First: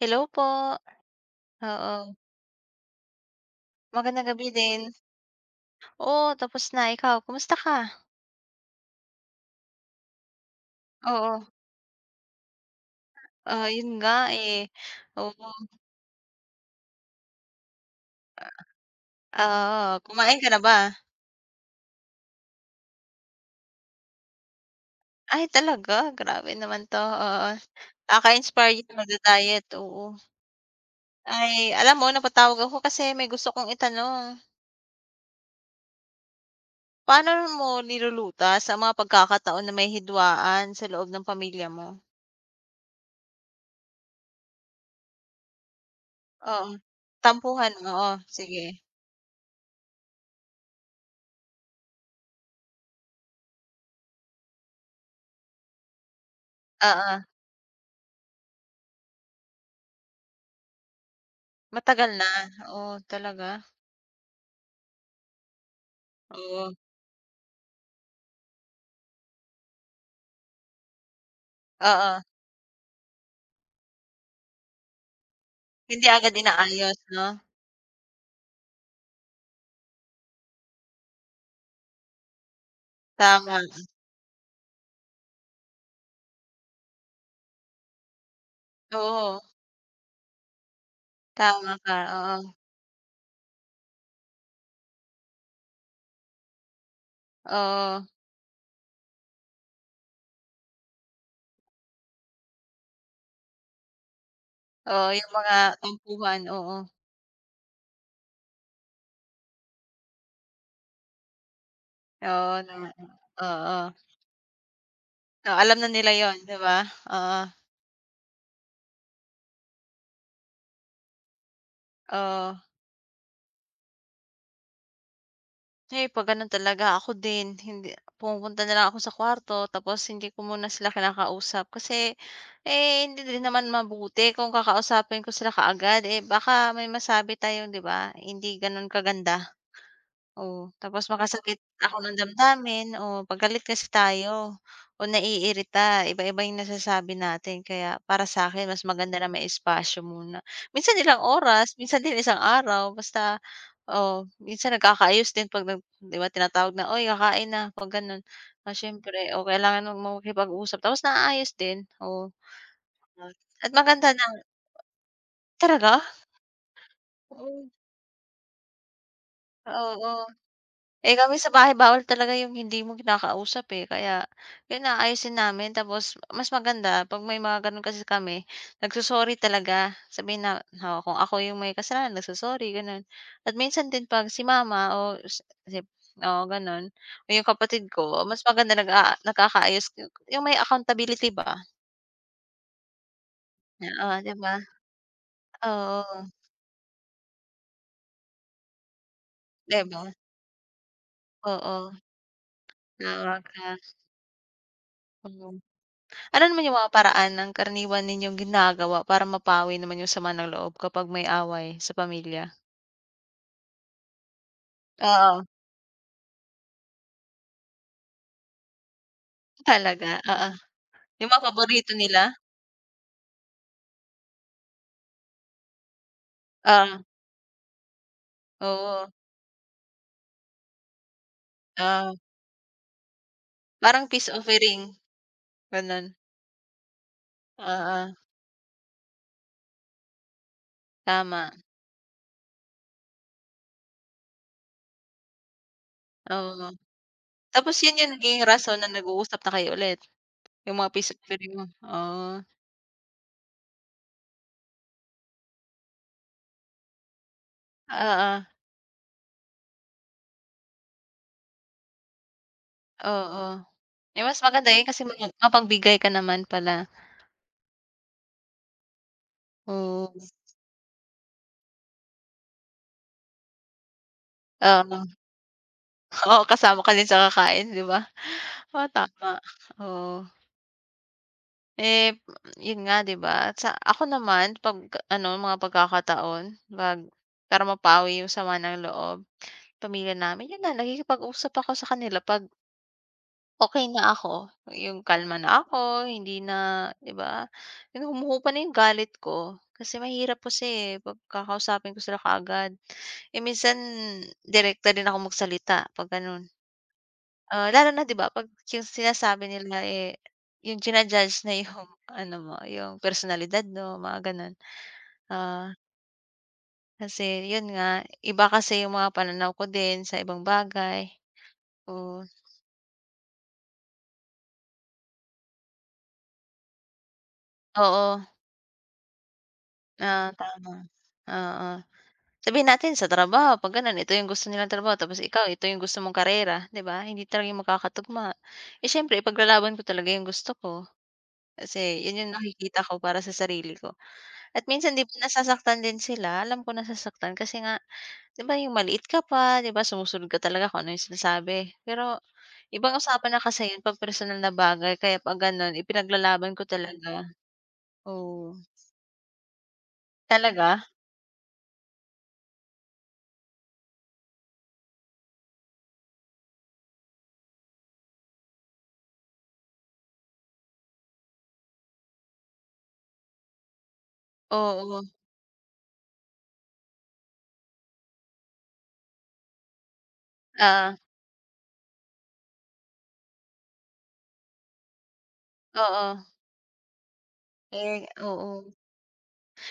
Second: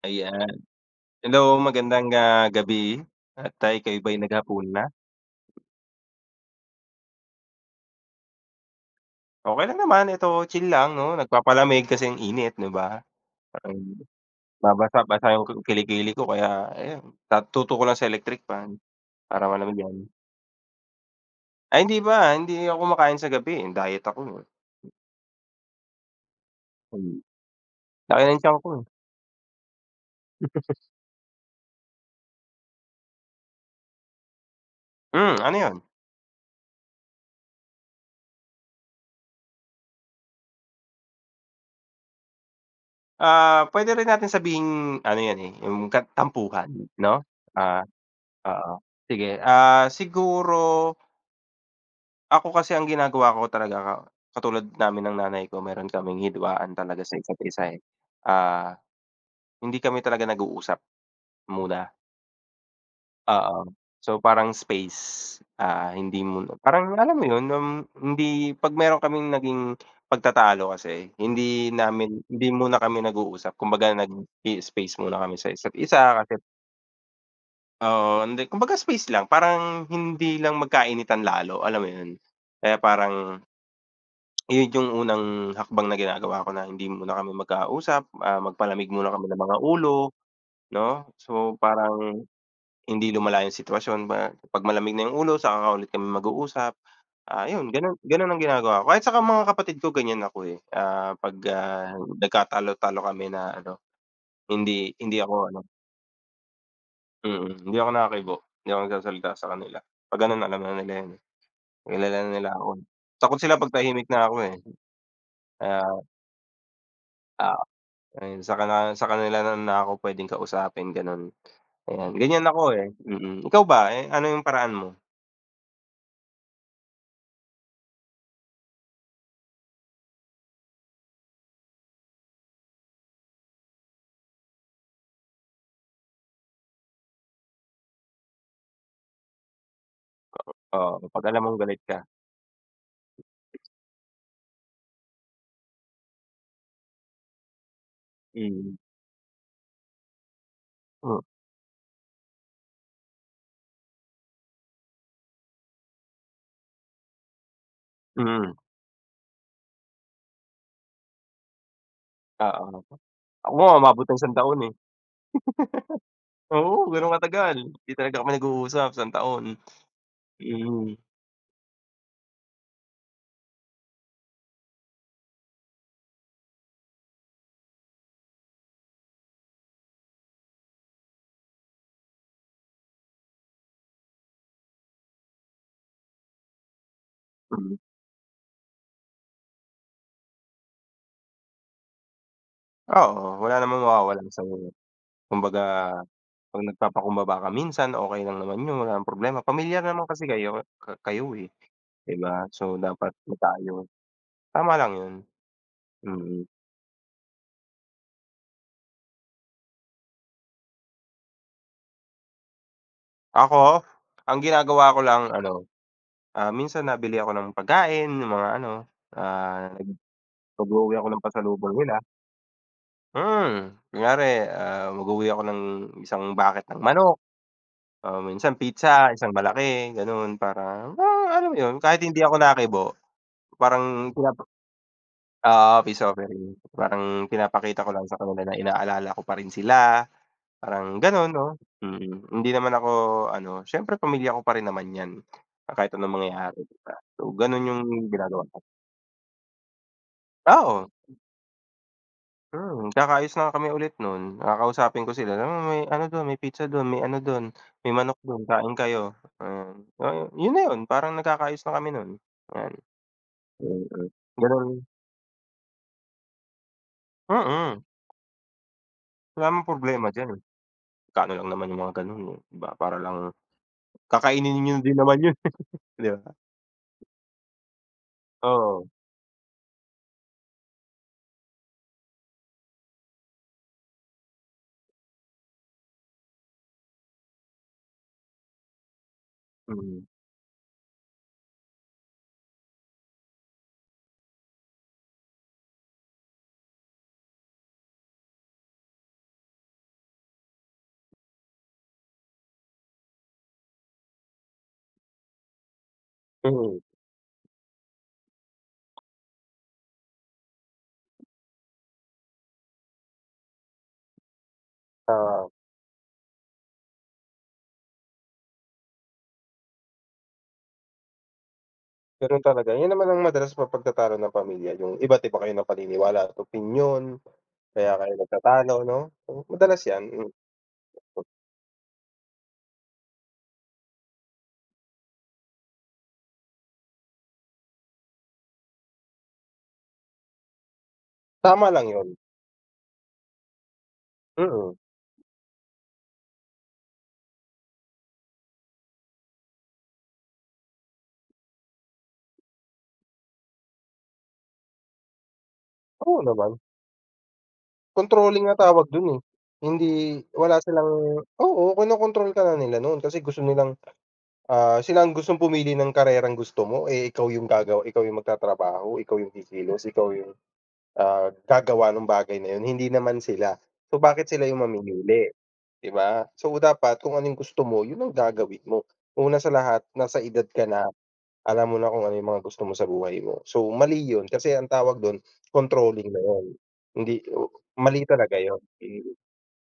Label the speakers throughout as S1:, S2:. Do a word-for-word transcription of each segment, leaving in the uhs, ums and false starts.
S1: Hello po.
S2: Ayan. Hello magandang,
S1: Oo.
S2: ah, gabi at, ah, ika'y ba'y
S1: Magandang gabi
S2: naghapunan
S1: din.
S2: na?
S1: Oo tapos na. Ikaw kumusta ka?
S2: Okey lang naman, eto chill lang 'no
S1: Oo.
S2: nagpapalamig kasi ang init, 'di ba?
S1: Ah, 'yon
S2: [unintelligible]
S1: nga, eh,
S2: Mabasa-basa
S1: oo.
S2: 'yong kili-kili ko kaya ayan, at tutok ko lang sa electric fan para
S1: Ah oo,
S2: malamigan.
S1: kumain ka na ba?
S2: Ay, hindi pa. Hindi ako kumakain sa gabi, eh, diet ako.
S1: Ay, talaga? Grabe naman 'to, oo.
S2: Laki ng tiyan ko, eh.
S1: Kaka-inspired magda-diet, oo. Ay, alam mo napatawag ako kasi may gusto 'kong itanong.
S2: Hmm, ano 'yon?
S1: Paano mo nilulutas ang mga pagkakataon na may hidwaan sa loob ng pamilya mo?
S2: Ah, pwede rin nating sabihing, ano 'yan eh, 'yong kat
S1: Oo.
S2: tampuhan, 'no?
S1: Tampuhan
S2: Ah
S1: oo, sige.
S2: oo, sige, ah, siguro Ako kasi ang ginagawa ko talaga, katulad namin ng nanay ko meron kaming hidwaan talaga sa
S1: Oo.
S2: isa't-isa, eh, ah, hindi kami talaga nag-uusap, muna.
S1: Matagal na? Oh, talaga?
S2: Oo, so parang space, ah, hindi mun
S1: Oo.
S2: parang alam mo 'yon, um, hindi 'pag meron kaming naging pagtatalo kasi, hindi
S1: Oo.
S2: namin hindi muna kami nag-uusap kumbaga nag-ii-space muna kami sa
S1: Hindi
S2: isa't-isa
S1: agad
S2: kasi
S1: inaayos, 'no?
S2: Oo. Hindi, kumbaga space lang, parang, hindi lang magkainitan lalo, alam mo 'yon, kaya parang
S1: Tama.
S2: ayun yung unang, hakbang na ginagawa ko na, hindi muna kami magkausap, ah, magpalamig muna kami ng
S1: Oo.
S2: mga ulo, 'no? So,
S1: Tama ka,
S2: parang,
S1: oo.
S2: hindi lumala yung sitwasyon, ma kapag malamig na yung ulo, saka lang ulit kami mag-uusap. Ah, 'yon, gano'n
S1: Oo.
S2: gano'n ang ginagawa ko, kahit saka mga kapatid ko, ganyan ako, eh, ah, 'pag, ah, nagkatalo-talo kami na ano, hindi
S1: Oo,
S2: hindi
S1: yung
S2: ako
S1: mga
S2: ano.
S1: tampuhan, oo.
S2: Mm, hindi ako nakibo, hindi ako nagsasalita sa kanila, 'pag ano na, alam na nila 'yon, eh, kilala na nila
S1: Oo
S2: ako.
S1: naman,
S2: Takot sila 'pag
S1: oo.
S2: tahimik na ako, eh.
S1: Oh,
S2: Kaya
S1: alam na nila 'yon, 'di ba, oo.
S2: Oo. Ayun, saka na saka nila na na ako, puwedeng kausapin, gano'n. Ayan, ganyan
S1: Oo.
S2: ako, eh, mm, ikaw ba, eh, ano yung paraan mo?
S1: Eh, 'pag gano'n talaga, ako din, hindi pumupunta na lang ako sa kuwarto, tapos hindi ko muna sila kinakausap, kasi, eh, hindi din naman mabuti kung kakausapin ko sila kaagad, eh, baka may masabi tayo, 'di ba, hindi gano'n kaganda. Oh, tapos
S2: Oo, 'pag alam mong
S1: makasakit
S2: galit
S1: ako
S2: ka.
S1: ng damdamin, oo, 'pag galit kasi tayo, o naiirita, iba-iba yung nasasabi natin, kaya para sa'kin
S2: Mm.
S1: mas maganda na may espasyo muna. Minsan
S2: Hmm.
S1: ilang oras, minsan din isang araw, basta o, minsan nagkakaayos din 'pag nag 'di ba, tinatawag na, "Oy, kakain na", 'pag gano'n,
S2: Mm.
S1: ah, siyempre, o kailangan mong makipag-usap, tapos naayos din, oo,
S2: Oo,
S1: at
S2: ako
S1: at
S2: nga umabot
S1: maganda
S2: ng isang
S1: ng
S2: taon, eh.
S1: Taraga?
S2: Oo, gano'n katagal,
S1: Oh.
S2: 'di talaga kami nag-uusap, isang taon,
S1: Oo.
S2: mm.
S1: Eh, kami sa bahay, bawal talaga yung hindi mo kinakausap, eh, kaya 'yon, aayusin namin, tapos mas maganda 'pag may mga gano'n, kasi kami, nag-so-sorry talaga. Sabihin na, oh, kung ako yung may kasalanan, nag-so-sorry, gano'n, at minsan din 'pag si mama, o si p oo, gano'n, o yung
S2: Hmm.
S1: kapatid ko, oh, mas maganda nag-a nagkakaayos yung yung may accountability ba.
S2: Oo wala namang
S1: Oo,
S2: mawawala
S1: 'di
S2: sayo,
S1: ba?
S2: eh. Kumbaga
S1: Oo.
S2: 'pag nagpapakumbaba ka minsan, okey lang naman yun walang problema. Pamilya
S1: 'Di
S2: naman
S1: ba?
S2: kasi kayo ka kayo, eh,
S1: Oo.
S2: 'di ba? So dapat
S1: Naawa
S2: may
S1: ka.
S2: tayo. Tama lang yun.
S1: Mhm. Ano
S2: Mm.
S1: naman yung mga paraan ng karaniwan ninyong ginagawa para mapawi naman yung sama ng loob, kapag may away sa pamilya?
S2: Ako ang ginagawa ko lang
S1: Oo.
S2: ano, ah, minsan nabili ako ng pagkain yung mga ano, ah,
S1: Talaga? Oo.
S2: nag-uuwi ako ng
S1: Yung mga
S2: pasalubong
S1: paborito
S2: nila.
S1: nila?
S2: Hmm, kunwari, ah, mag-uwi ako ng isang bucket ng
S1: Oh.
S2: manok, o minsan pizza,
S1: Oo.
S2: isang malaki ganun para para alam mo yun, kahit
S1: Oh.
S2: hindi ako nakibo parang
S1: Parang peace
S2: pinapa
S1: offering,
S2: oo peace
S1: gano'n.
S2: offering. Parang pinapakita ko lang
S1: Oo.
S2: sa kanila na inaalala ko pa rin sila, parang ganun 'no?
S1: Tama.
S2: Mm, hindi naman ako ano siyempre pamilya ko pa rin naman 'yan, kahit anong mangyayari, 'di
S1: Oo.
S2: ba? So, ganun
S1: Tapos
S2: yung
S1: yun yung naging
S2: ginagawa ko.
S1: rason na nag-uusap na kayo ulit? Yung
S2: Oo.
S1: mga peace offering mo? Ah.
S2: Mm, kakaayos na nga kami ulit nun, kakausapin ko sila, "Uy, ano dun, may pizza dun, may ano dun, may manok dun
S1: Oo.
S2: kain kayo." Ah, oh, yun na 'yon parang nagkakaayos na kami nun, yan.
S1: Oo.
S2: Mm,
S1: Eh, mas maganda 'yon,
S2: ganun.
S1: kasi mai mapagbigay ka naman pala.
S2: Mm. Wala namang problema
S1: Oo.
S2: diyan. Magkano lang naman 'yung mga ganun 'di ba, para lang kakainin nyo din
S1: Oo.
S2: naman 'yun. 'Di ba?
S1: Oo, kasama ka din sa kakain 'di ba? Oo,
S2: Oo.
S1: tama, oo. Eh, 'yun nga 'di ba, sa ako naman 'pag ano mga pagkakataon pag para mapawi 'yung sama ng loob,
S2: Mhm.
S1: pamilya namin 'yun na nakikipag-usap ako sa kanila 'pag okey na ako, 'yong kalma na ako, hindi na 'di ba, yung humuhupa na 'yung galit ko. Kasi mahirap kasi 'pag kakausapin ko sila kaagad. Eh, minsan direkta din ako magsalita 'pag ganon.
S2: Mhm.
S1: Ah, lalo na 'di ba 'pag 'yung sinasabi nila, eh, 'yung jina-judge na 'yung ano mo, 'yung personalidad mo, mga ganon.
S2: Oo.
S1: Ah Kasi 'yun nga, iba kasi 'yung mga pananaw ko din sa ibang bagay. So
S2: Ganun talaga, 'yun naman ang madalas mapagtatalo ng pamilya, 'yung iba't iba kayo na paniniwala at opinyon, kaya kayo
S1: Oo.
S2: nagtatalo, 'no, madalas 'yan, m
S1: Ah, tama, oo. Sabihin natin sa trabaho 'pag gano'n ito 'yong gusto nilang trabaho, tapos ikaw ito 'yong gusto mong karera, 'di ba, hindi talaga yun magkakatugma. Eh, siyempre ipaglalaban ko talaga 'yong gusto ko,
S2: Tama lang
S1: kasi
S2: 'yun.
S1: 'yon 'yong nakikita ko para sa sarili ko. At
S2: Mm.
S1: minsan 'di ba nasasaktan din sila, alam ko nasasaktan kasi nga, 'di ba, 'yong maliit ka pa, 'di ba sumusunod ka talaga kung ano 'yong sinasabi. Pero, ibang usapan na kasi yun 'pag personal na bagay, kaya 'pag gano'n
S2: Oo
S1: ipinaglalaban
S2: naman.
S1: ko talaga,
S2: Controlling nga
S1: oo.
S2: tawag do'n, eh. Hindi wala
S1: Talaga?
S2: silang oo, kino-control ka na nila noon kasi gusto nilang, ah, sila ang gustong pumili ng karerang gusto mo, eh, ikaw 'yung gagawa, ikaw 'yung magtatrabaho, ikaw 'yung kikilos, ikaw 'yung, ah, gagawa nung bagay na 'yun, hindi naman sila. So bakit sila 'yung
S1: Oo.
S2: mamimili, 'di ba? So dapat kung ano 'yung gusto mo, 'yun ang gagawin mo. Una sa lahat nasa edad ka na,
S1: Ah.
S2: alam mo na kung ano 'yung mga gusto mo sa buhay mo. So mali 'yun, kasi ang tawag do'n, controlling na
S1: Oo.
S2: 'yun, hindi mali
S1: Eh
S2: talaga 'yun,
S1: oo.
S2: mm.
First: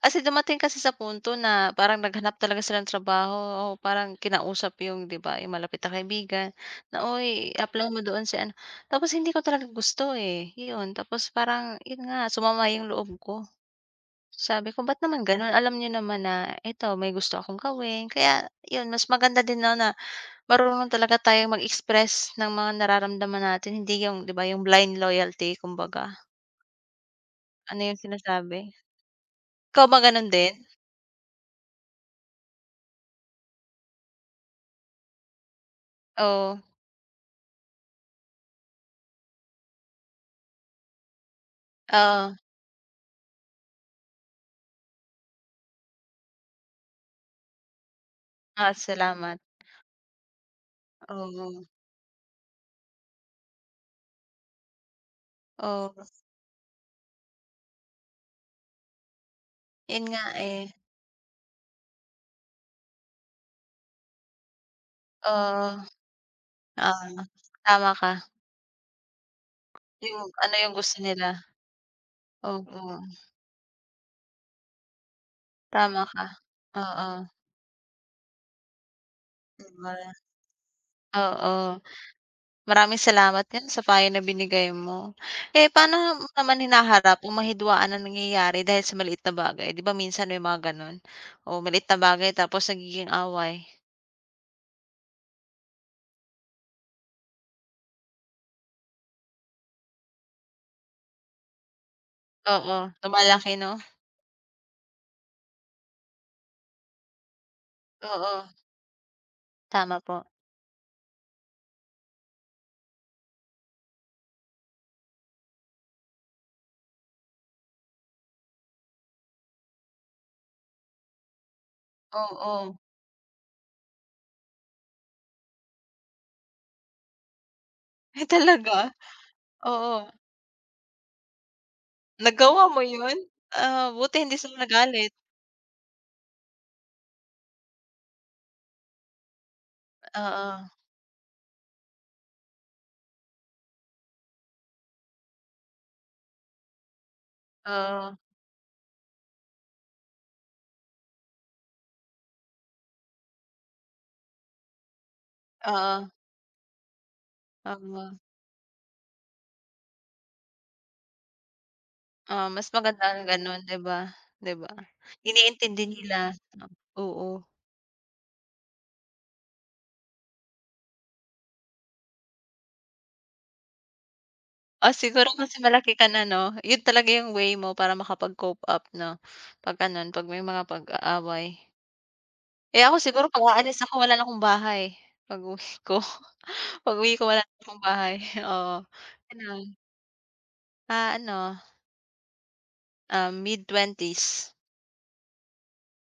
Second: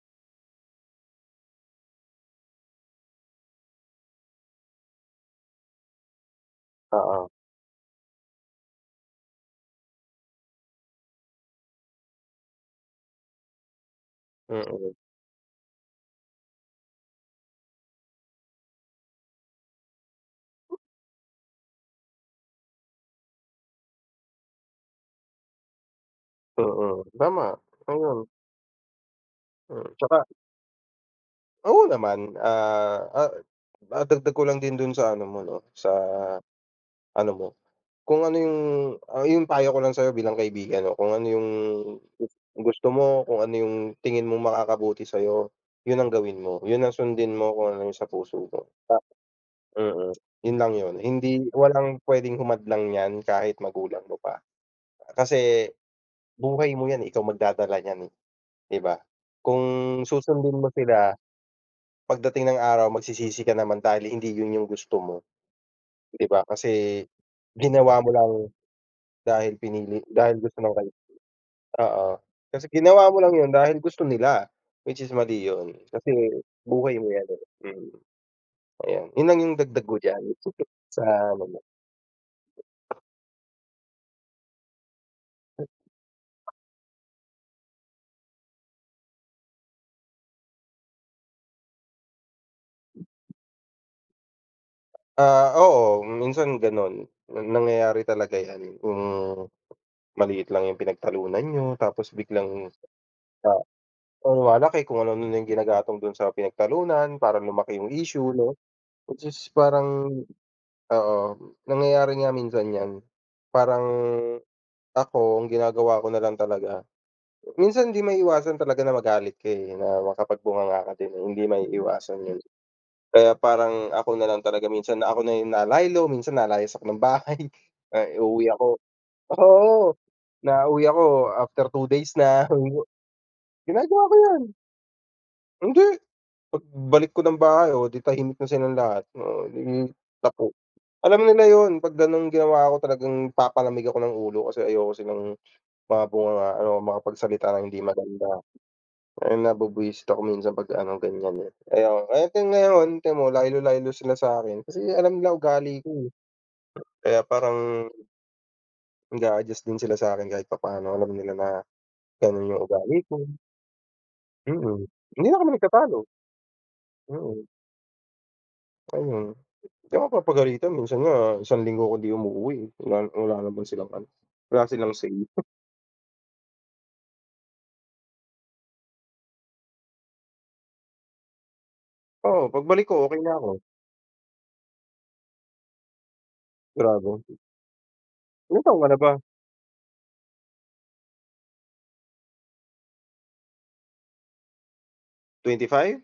S1: Kasi dumating kasi sa punto na parang naghanap talaga sila ng trabaho o parang kinausap 'yung 'di ba 'yung malapit na kaibigan na,
S2: Oo.
S1: "Oy, apply mo doon si ano," tapos hindi ko talaga gusto, eh. Iyon, tapos parang 'yun nga, sumama 'yung loob ko. Sabi ko,
S2: Mm.
S1: "Ba't naman ganon, alam niyo naman na ito, may gusto akong gawin." Kaya 'yun, mas maganda din na na marunong talaga tayong mag-express ng mga nararamdaman natin, hindi 'yung 'di ba 'yung blind loyalty kumbaga
S2: Oo, tama,
S1: Ano 'yung
S2: ayun.
S1: sinasabi.
S2: Mm,
S1: Ikaw ba
S2: tsaka
S1: ganun din?
S2: Oo naman, ah, ah madagdag ko lang din dun sa ano mo 'no, sa
S1: Oo.
S2: ano mo. Kung ano yung ah, yung payo ko lang sayo bilang kaibigan 'no, kung ano yung gus
S1: Oo.
S2: gusto mo, kung ano yung tingin mong makakabuti sayo, yun ang gawin mo, yun ang sundin mo kung ano yung sa puso mo.
S1: Oh,
S2: Pa
S1: salamat.
S2: mm. Yun lang yun, hindi
S1: Oo.
S2: walang pwedeng humadlang nyan kahit magulang mo pa. Kasi,
S1: Oh.
S2: buhay mo 'yan, ikaw magdadala nyan eh, 'di ba? Kung
S1: 'Yon nga
S2: susundin mo
S1: eh.
S2: sila, pagdating ng araw magsisisi ka naman dahil hindi yun yung gusto mo.
S1: Oh.
S2: 'Di ba kasi,
S1: [unintelligible] Tama
S2: ginawa mo
S1: ka.
S2: lang dahil pinili
S1: Yung,
S2: dahil
S1: ano
S2: gusto ng
S1: yung gusto nila.
S2: [unintelligible] oo. Kasi
S1: Oo.
S2: ginawa mo lang yun dahil gusto nila, which is mali yun.
S1: Tama
S2: Kasi
S1: ka.
S2: buhay mo 'yan
S1: Oo.
S2: eh, hmm. Ayun, yun lang yung
S1: 'Di
S2: dagdag
S1: ba?
S2: ko diyan, sa ano mo.
S1: Oo. Maraming salamat din sa payo na binigay mo. Eh, pa'no mo naman hinaharap kung may hidwaan na nangyayari dahil sa maliit na bagay? 'Di ba minsan may mga gano'n? Oh, maliit na bagay tapos nagiging away.
S2: Ah, oo minsan ganon, na nangyayari talaga yan kung maliit lang yung pinagtalunan niyo tapos biglang,
S1: Oo, lumalaki,
S2: ah,
S1: 'no.
S2: lumalaki kung ano-ano yung ginagatong dun sa pinagtalunan para lumaki yung issue,
S1: Oo.
S2: no. Which is
S1: Tama
S2: parang
S1: po.
S2: oo, nangyayari nga minsan yan. Parang, ako ang ginagawa ko nalang talaga, minsan hindi maiiwasan talaga na magalit ka, eh, na makapag bunganga ka din, hindi maiiwasan yun.
S1: Oo.
S2: Kaya parang ako nalang talaga minsan na ako na yung na lay low, minsan nalayas ng bahay. Ay,
S1: Ay
S2: uuwi ako
S1: talaga?
S2: oo,
S1: Oo.
S2: nauwi ako after two days na
S1: Nagawa mo
S2: [unintelligible]
S1: yun? Ah,
S2: Ginagawa ko
S1: buti hindi
S2: yan.
S1: sila nagalit.
S2: Hindi. 'Pag balik ko ng bahay, oh, 'di tahimik na silang lahat, oh, eh, 'di tapo
S1: Oo.
S2: Alam nila yun, kapag ganong ginawa ko talagang papalamig ako ng ulo kasi ayoko silang mabungangaan o makapagsalita ng hindi
S1: Oo.
S2: maganda. Dahil nabubwisit ako minsan pag ano, ganyan, eh. Ayon, kaya hanggang ngayon ti'mo lay low lay low sila sakin, kasi alam nila ugali ko, eh.
S1: Oo
S2: Kaya parang
S1: Oo.
S2: Nag-aadjust din sila sa'kin kahit papaano, alam nila na
S1: Oo,
S2: ganun yung
S1: mas maganda
S2: ugali ko.
S1: nga ganon 'di ba? 'Di ba,
S2: Mm, hindi na kami
S1: iniintindi
S2: nagtatalo.
S1: nila, oo.
S2: Mm. Ayun. 'Di ako papagalitan, minsan nga isang linggo kong 'di umuuwi wala wala naman silang ano, wala silang
S1: Ah,
S2: say.
S1: siguro kasi malaki ka na 'no? Yun talaga yung way mo para makapag-cope up 'no, 'pag gano'n, 'pag may mga pag-aaway.
S2: Oo, pagbalik
S1: Eh,
S2: ko
S1: ako
S2: okey
S1: siguro
S2: na
S1: 'pag
S2: ako.
S1: aalis ako wala na 'kong bahay pag-uwi ko pag-uwi
S2: Grabe.
S1: ko wala na 'kong bahay,
S2: Ilang taon
S1: oo.
S2: ka na ba?
S1: Ganun. Ah, ano. Ah, mid-twenties.
S2: twenty five?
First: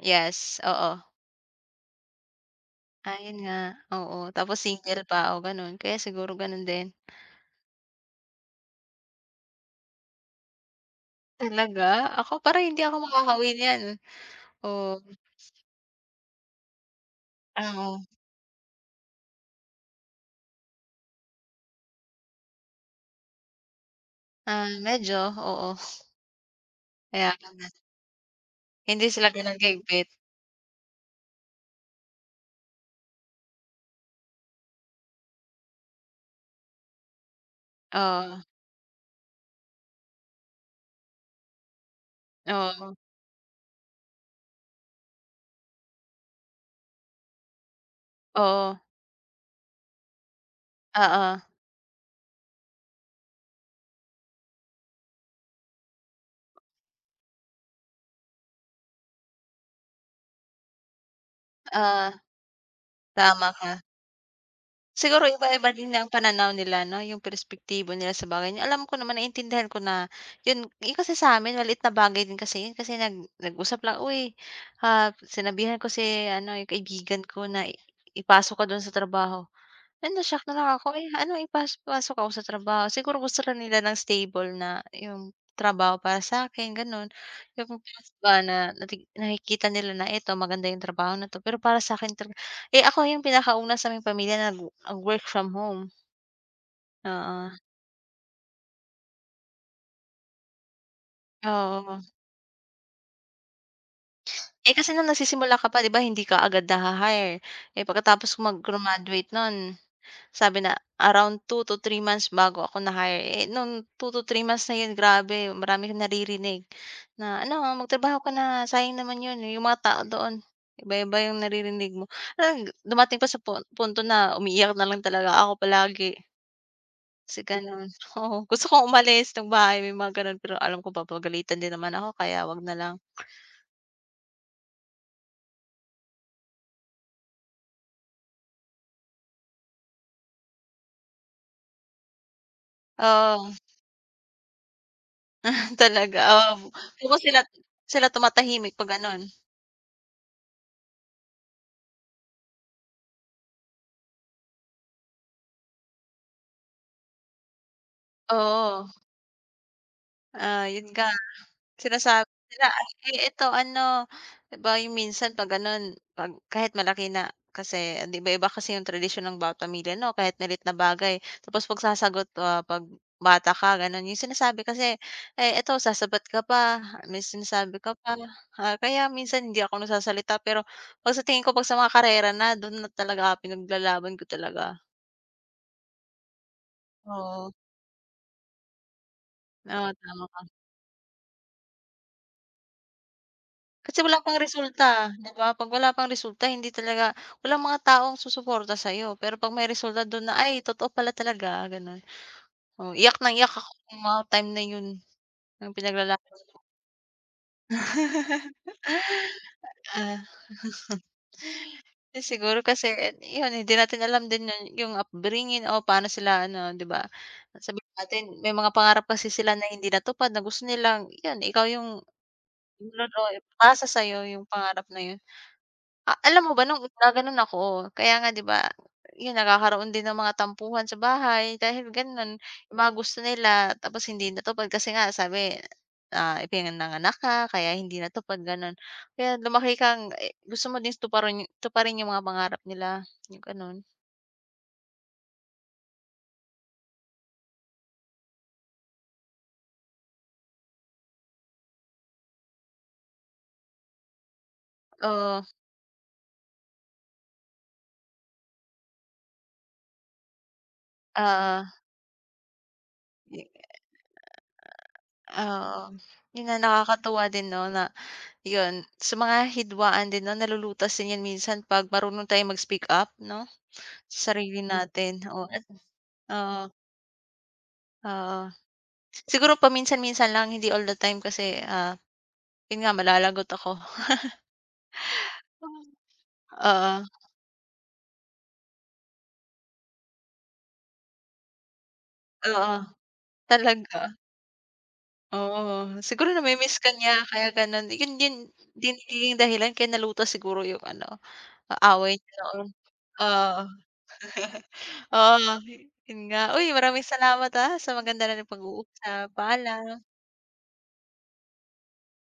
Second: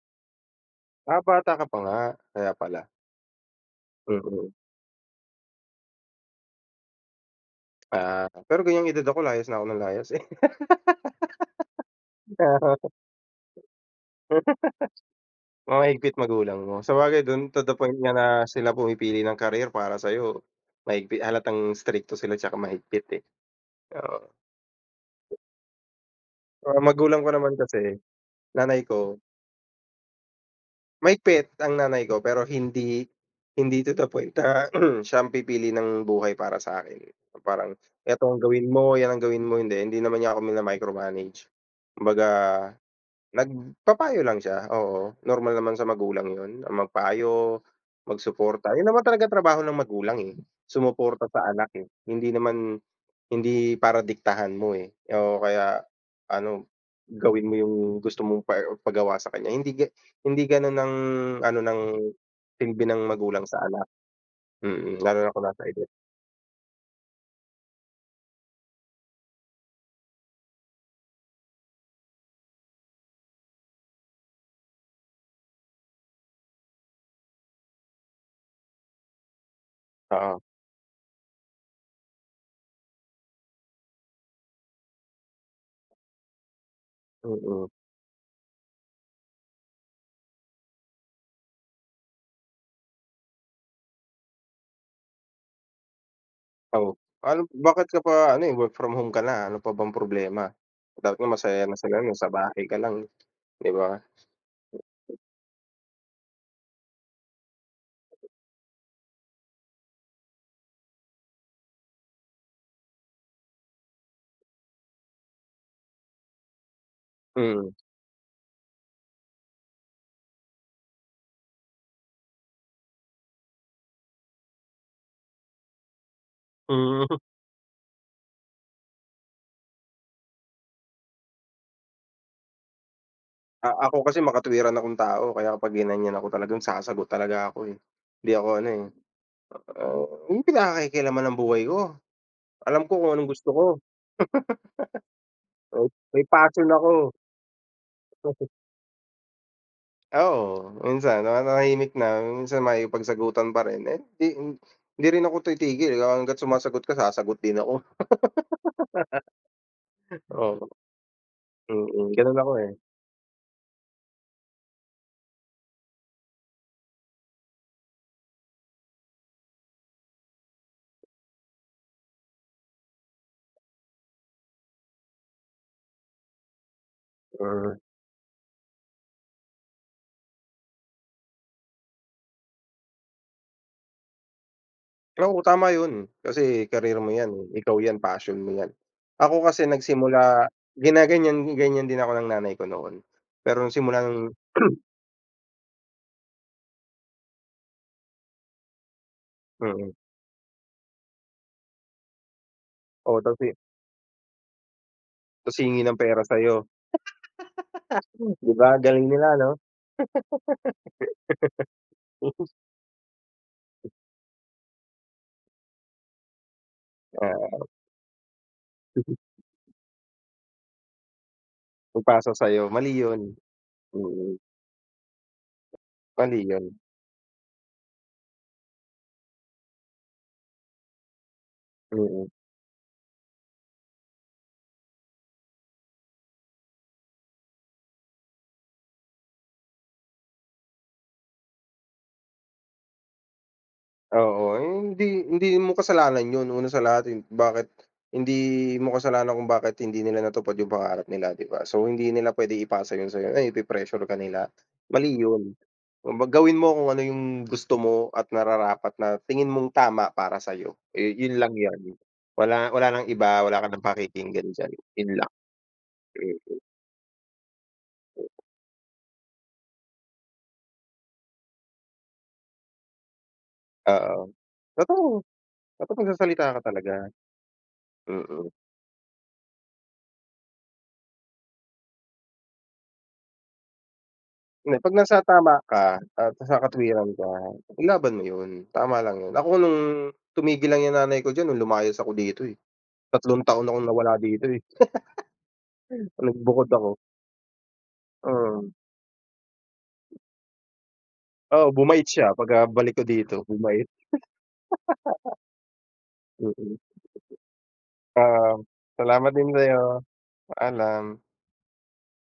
S1: Yes, oo.
S2: Ah, bata ka pa nga, kaya pala.
S1: Ayun nga, oo,
S2: Mm.
S1: tapos single pa o gano'n kaya siguro ganun din.
S2: Ah, pero ganyang edad ako layas na ako nang layas eh.
S1: Talaga? Ako parang hindi ako makaka-uwi n'yan.
S2: [unintelligible]
S1: Oh.
S2: Mahigpit magulang mo. Sabagay dun to
S1: Ah,
S2: the point
S1: oh.
S2: nga na sila pumipili ng career para sayo mahigpi halatang strikto sila tsaka mahigpit, eh. Oo.
S1: Ah, medyo oo.
S2: Ang magulang ko
S1: Kaya ka
S2: naman
S1: na
S2: kasi, nanay
S1: Hindi
S2: ko
S1: sila gano'n ka-higpit.
S2: Mahigpit ang nanay ko pero hindi, hindi to the point, ah, na siya pipili ng buhay para sa'kin, pa parang eto ang
S1: Oh.
S2: gawin mo, 'yan ang gawin mo hindi, hindi naman niya ako micromanage kumbaga,
S1: Oo.
S2: nagpapayo lang siya oo normal naman sa magulang 'yon, ang magpayo, mag suporta, 'yon
S1: Oo.
S2: naman talaga trabaho ng magulang, eh, sumuporta
S1: Oo.
S2: sa anak, eh, hindi naman hindi para diktahan mo, eh, oo kaya ano gawin mo 'yong gusto mong pa er pagawa sa kanya hindi ga hindi gano'n ang ano ng
S1: Ah,
S2: silbi ng magulang
S1: tama
S2: sa
S1: ka.
S2: anak, mm, lalo
S1: Siguro
S2: na kung nasa
S1: iba-iba
S2: edad.
S1: din ang pananaw nila no? 'Yong perspektibo nila sa bagay na alam ko naman naiintindihan ko na eh, 'yon kasi sa'min maliit na bagay din kasi 'yon kasi nag nag-usap lang "Uy ah, sinabihan ko si ano 'yong kaibigan ko na i i pasok ka do'n sa trabaho". Ay
S2: Oo.
S1: na-shock na lang ako "Ano ipaso ipasok ako sa trabaho?" Siguro gusto lang nila ng stable na 'yong trabaho para sa 'kin gano'n
S2: Mm.
S1: 'yong ba na na nakikita nila na eto maganda 'yong trabaho nito pero para sa'kin talaga, eh, ako 'yong pinakauna sa may pamilya na nag wo nag work from home.
S2: Oh, an
S1: Oo.
S2: bakit ka pa ano, eh, work from home ka na. Ano pa bang problema? Dapat nga masaya na sila
S1: Oo.
S2: no'n sa bahay ka lang 'di ba?
S1: Eh, kasi no'ng nagsisimula ka pa 'di ba hindi ka agad na hi-hire, eh, pagkatapos ko mag-grumaduate no'n sabi na around two to three months bago ako na-hire, eh, no'ng two to three months na 'yon grabe marami akong naririnig na ano
S2: Hmm.
S1: magtrabaho ka na sayang naman 'yon 'yong mga tao doon iba-iba yung naririnig mo. Ang dumating pa sa punto na umiiyak na lang talaga ako palagi.
S2: Hmm.
S1: Si gano'n. Oo gusto kong umalis ng bahay, may mga gano'n pero alam ko papagalitan din naman ako kaya, wag nalang.
S2: Ah, ako kasi makatwiran akong tao kaya kapag ginan'yan ako talagang sasagot talaga ako, eh. Hindi ako ano, eh, a wag nyong pinakekealaman 'yong buhay ko, alam ko kung anong gusto
S1: Oh.
S2: ko!
S1: Ah,
S2: Oh,
S1: talaga
S2: may passion
S1: oo
S2: ako!
S1: [unintelligible] sila, sila tumatahimik pag gano'n.
S2: Oo, minsan nanahimik na, minsan makikipagsagutan pa rin, eh, 'di, hindi rin ako titigil hangga't sumasagot ka, sasagot din ako.
S1: Oo. Ah,
S2: Oo.
S1: 'yon nga
S2: Mm,
S1: sinasabi
S2: ganun ako,
S1: nila,
S2: eh.
S1: ay eto ano, ba yung minsan 'pag gano'n 'pag kahit malaki na kasi 'di ba iba kasi yung tradisyon ng bawat pamilya 'no kahit maliit na bagay. Tapos pagsasagot, ah, 'pag bata ka gano'n 'yong sinasabi kasi, "Ay eto sasabat ka pa, may sinasabi
S2: Mm.
S1: ka pa." Ah, kaya minsan hindi ako nagsasalita pero 'pag sa tingin ko 'pag sa mga karera na do'n na talaga pinaglalaban ko talaga.
S2: Oo, tama 'yon, kasi career mo 'yan,
S1: Oo.
S2: ikaw 'yan, passion mo 'yan. Ako kasi
S1: Oo, tama
S2: nagsimula
S1: ka.
S2: ginaganyan-ganyan din ako ng nanay ko noon, pero
S1: Kasi
S2: simula
S1: wala
S2: noong
S1: pang resulta 'di ba, 'pag wala pang resulta hindi talaga walang mga taong susuporta sayo, pero 'pag may
S2: Mm.
S1: resulta do'n na, "Ay totoo pala talaga," gano'n, oo. Iyak
S2: Oh,
S1: nang
S2: tas hi
S1: iyak ako no'ng mga time na 'yon
S2: 'Tas
S1: yung
S2: hihingi ng
S1: pinaglala
S2: pera
S1: [unintelligible]
S2: sayo. 'Di ba, galing nila 'no?
S1: Ah, Eh, siguro kasi 'yon, hindi natin alam din 'yon yung upbringing o pa'no sila ano, 'di ba.
S2: Oo.
S1: Sabihin natin may mga pangarap kasi sila na hindi natupad na gusto nilang, 'yan ikaw yung
S2: Ipasa sayo mali 'yon.
S1: [unintelligible] ipasa sayo
S2: Mm.
S1: yung pangarap na 'yon. Ah,
S2: Mali
S1: alam mo
S2: 'yon.
S1: ba no'ng una gan'on ako, kaya nga 'di ba, 'yon, nagkakaroon din ng mga tampuhan sa bahay dahil
S2: Mm.
S1: gano'n, yung mga gusto nila tapos hindi natupad kasi nga sabi, ah, ipinanganak ka kaya hindi natupad gano'n. Kaya lumaki kang e gusto mo din tuparan tuparin yung mga pangarap nila, yung ganon.
S2: Oo, hindi hindi mo kasalanan 'yon, una sa lahat bakit hindi mo kasalanan kung bakit hindi nila natupad yung pangarap nila, 'di ba. So, hindi nila pwede ipasa 'yon sayo, ano 'yon ipe-pressure ka nila? Mali
S1: Oo.
S2: 'yon. Gawin mo kung ano yung gusto mo at nararapat na tingin mong tama para sayo, eh, yun lang
S1: Oo.
S2: 'yon. Wala wala ng iba, wala ka ng pakikinggan d'yan, yun lang.
S1: Oo, 'yon nga
S2: Mm.
S1: nakakatuwa din 'no, na, 'yon sa mga hidwaan din 'no, nalulutas din 'yan minsan 'pag marunong tayong mag-speak up 'no,
S2: Oo,
S1: sa sarili
S2: totoo.
S1: natin. Oo,
S2: Dapat magsasalita ka
S1: Oo.
S2: talaga.
S1: Oo.
S2: Mm.
S1: Siguro paminsan-minsan lang, hindi all the time kasi, ah, 'yon nga malalagot ako.
S2: Hindi'Pag nasa tama ka at nasa
S1: Oo.
S2: katwiran ka, ilaban mo yun, tama lang yun. Ako no'ng tumigil lang yung nanay ko d'yan nung lumays ako dito eh,
S1: Oo,
S2: tatlong taon akong
S1: talaga.
S2: nawala dito eh.
S1: Oo, siguro
S2: Nag-bukod
S1: nami-miss ka
S2: ako.
S1: niya kaya gano'n. 'Yon din
S2: Mm.
S1: din nagiging dahilan kaya nalutas siguro 'yong ano,
S2: Oo,
S1: ah,
S2: bumait
S1: away
S2: siya 'pag ka
S1: nyo.
S2: balik ko dito,
S1: Oo.
S2: bumait.
S1: Oo, 'yon nga. Uy
S2: Mm.
S1: maraming salamat ah, sa maganda nating
S2: Ah, salamat
S1: pag-uusap,
S2: din
S1: paalam.
S2: sayo, paalam.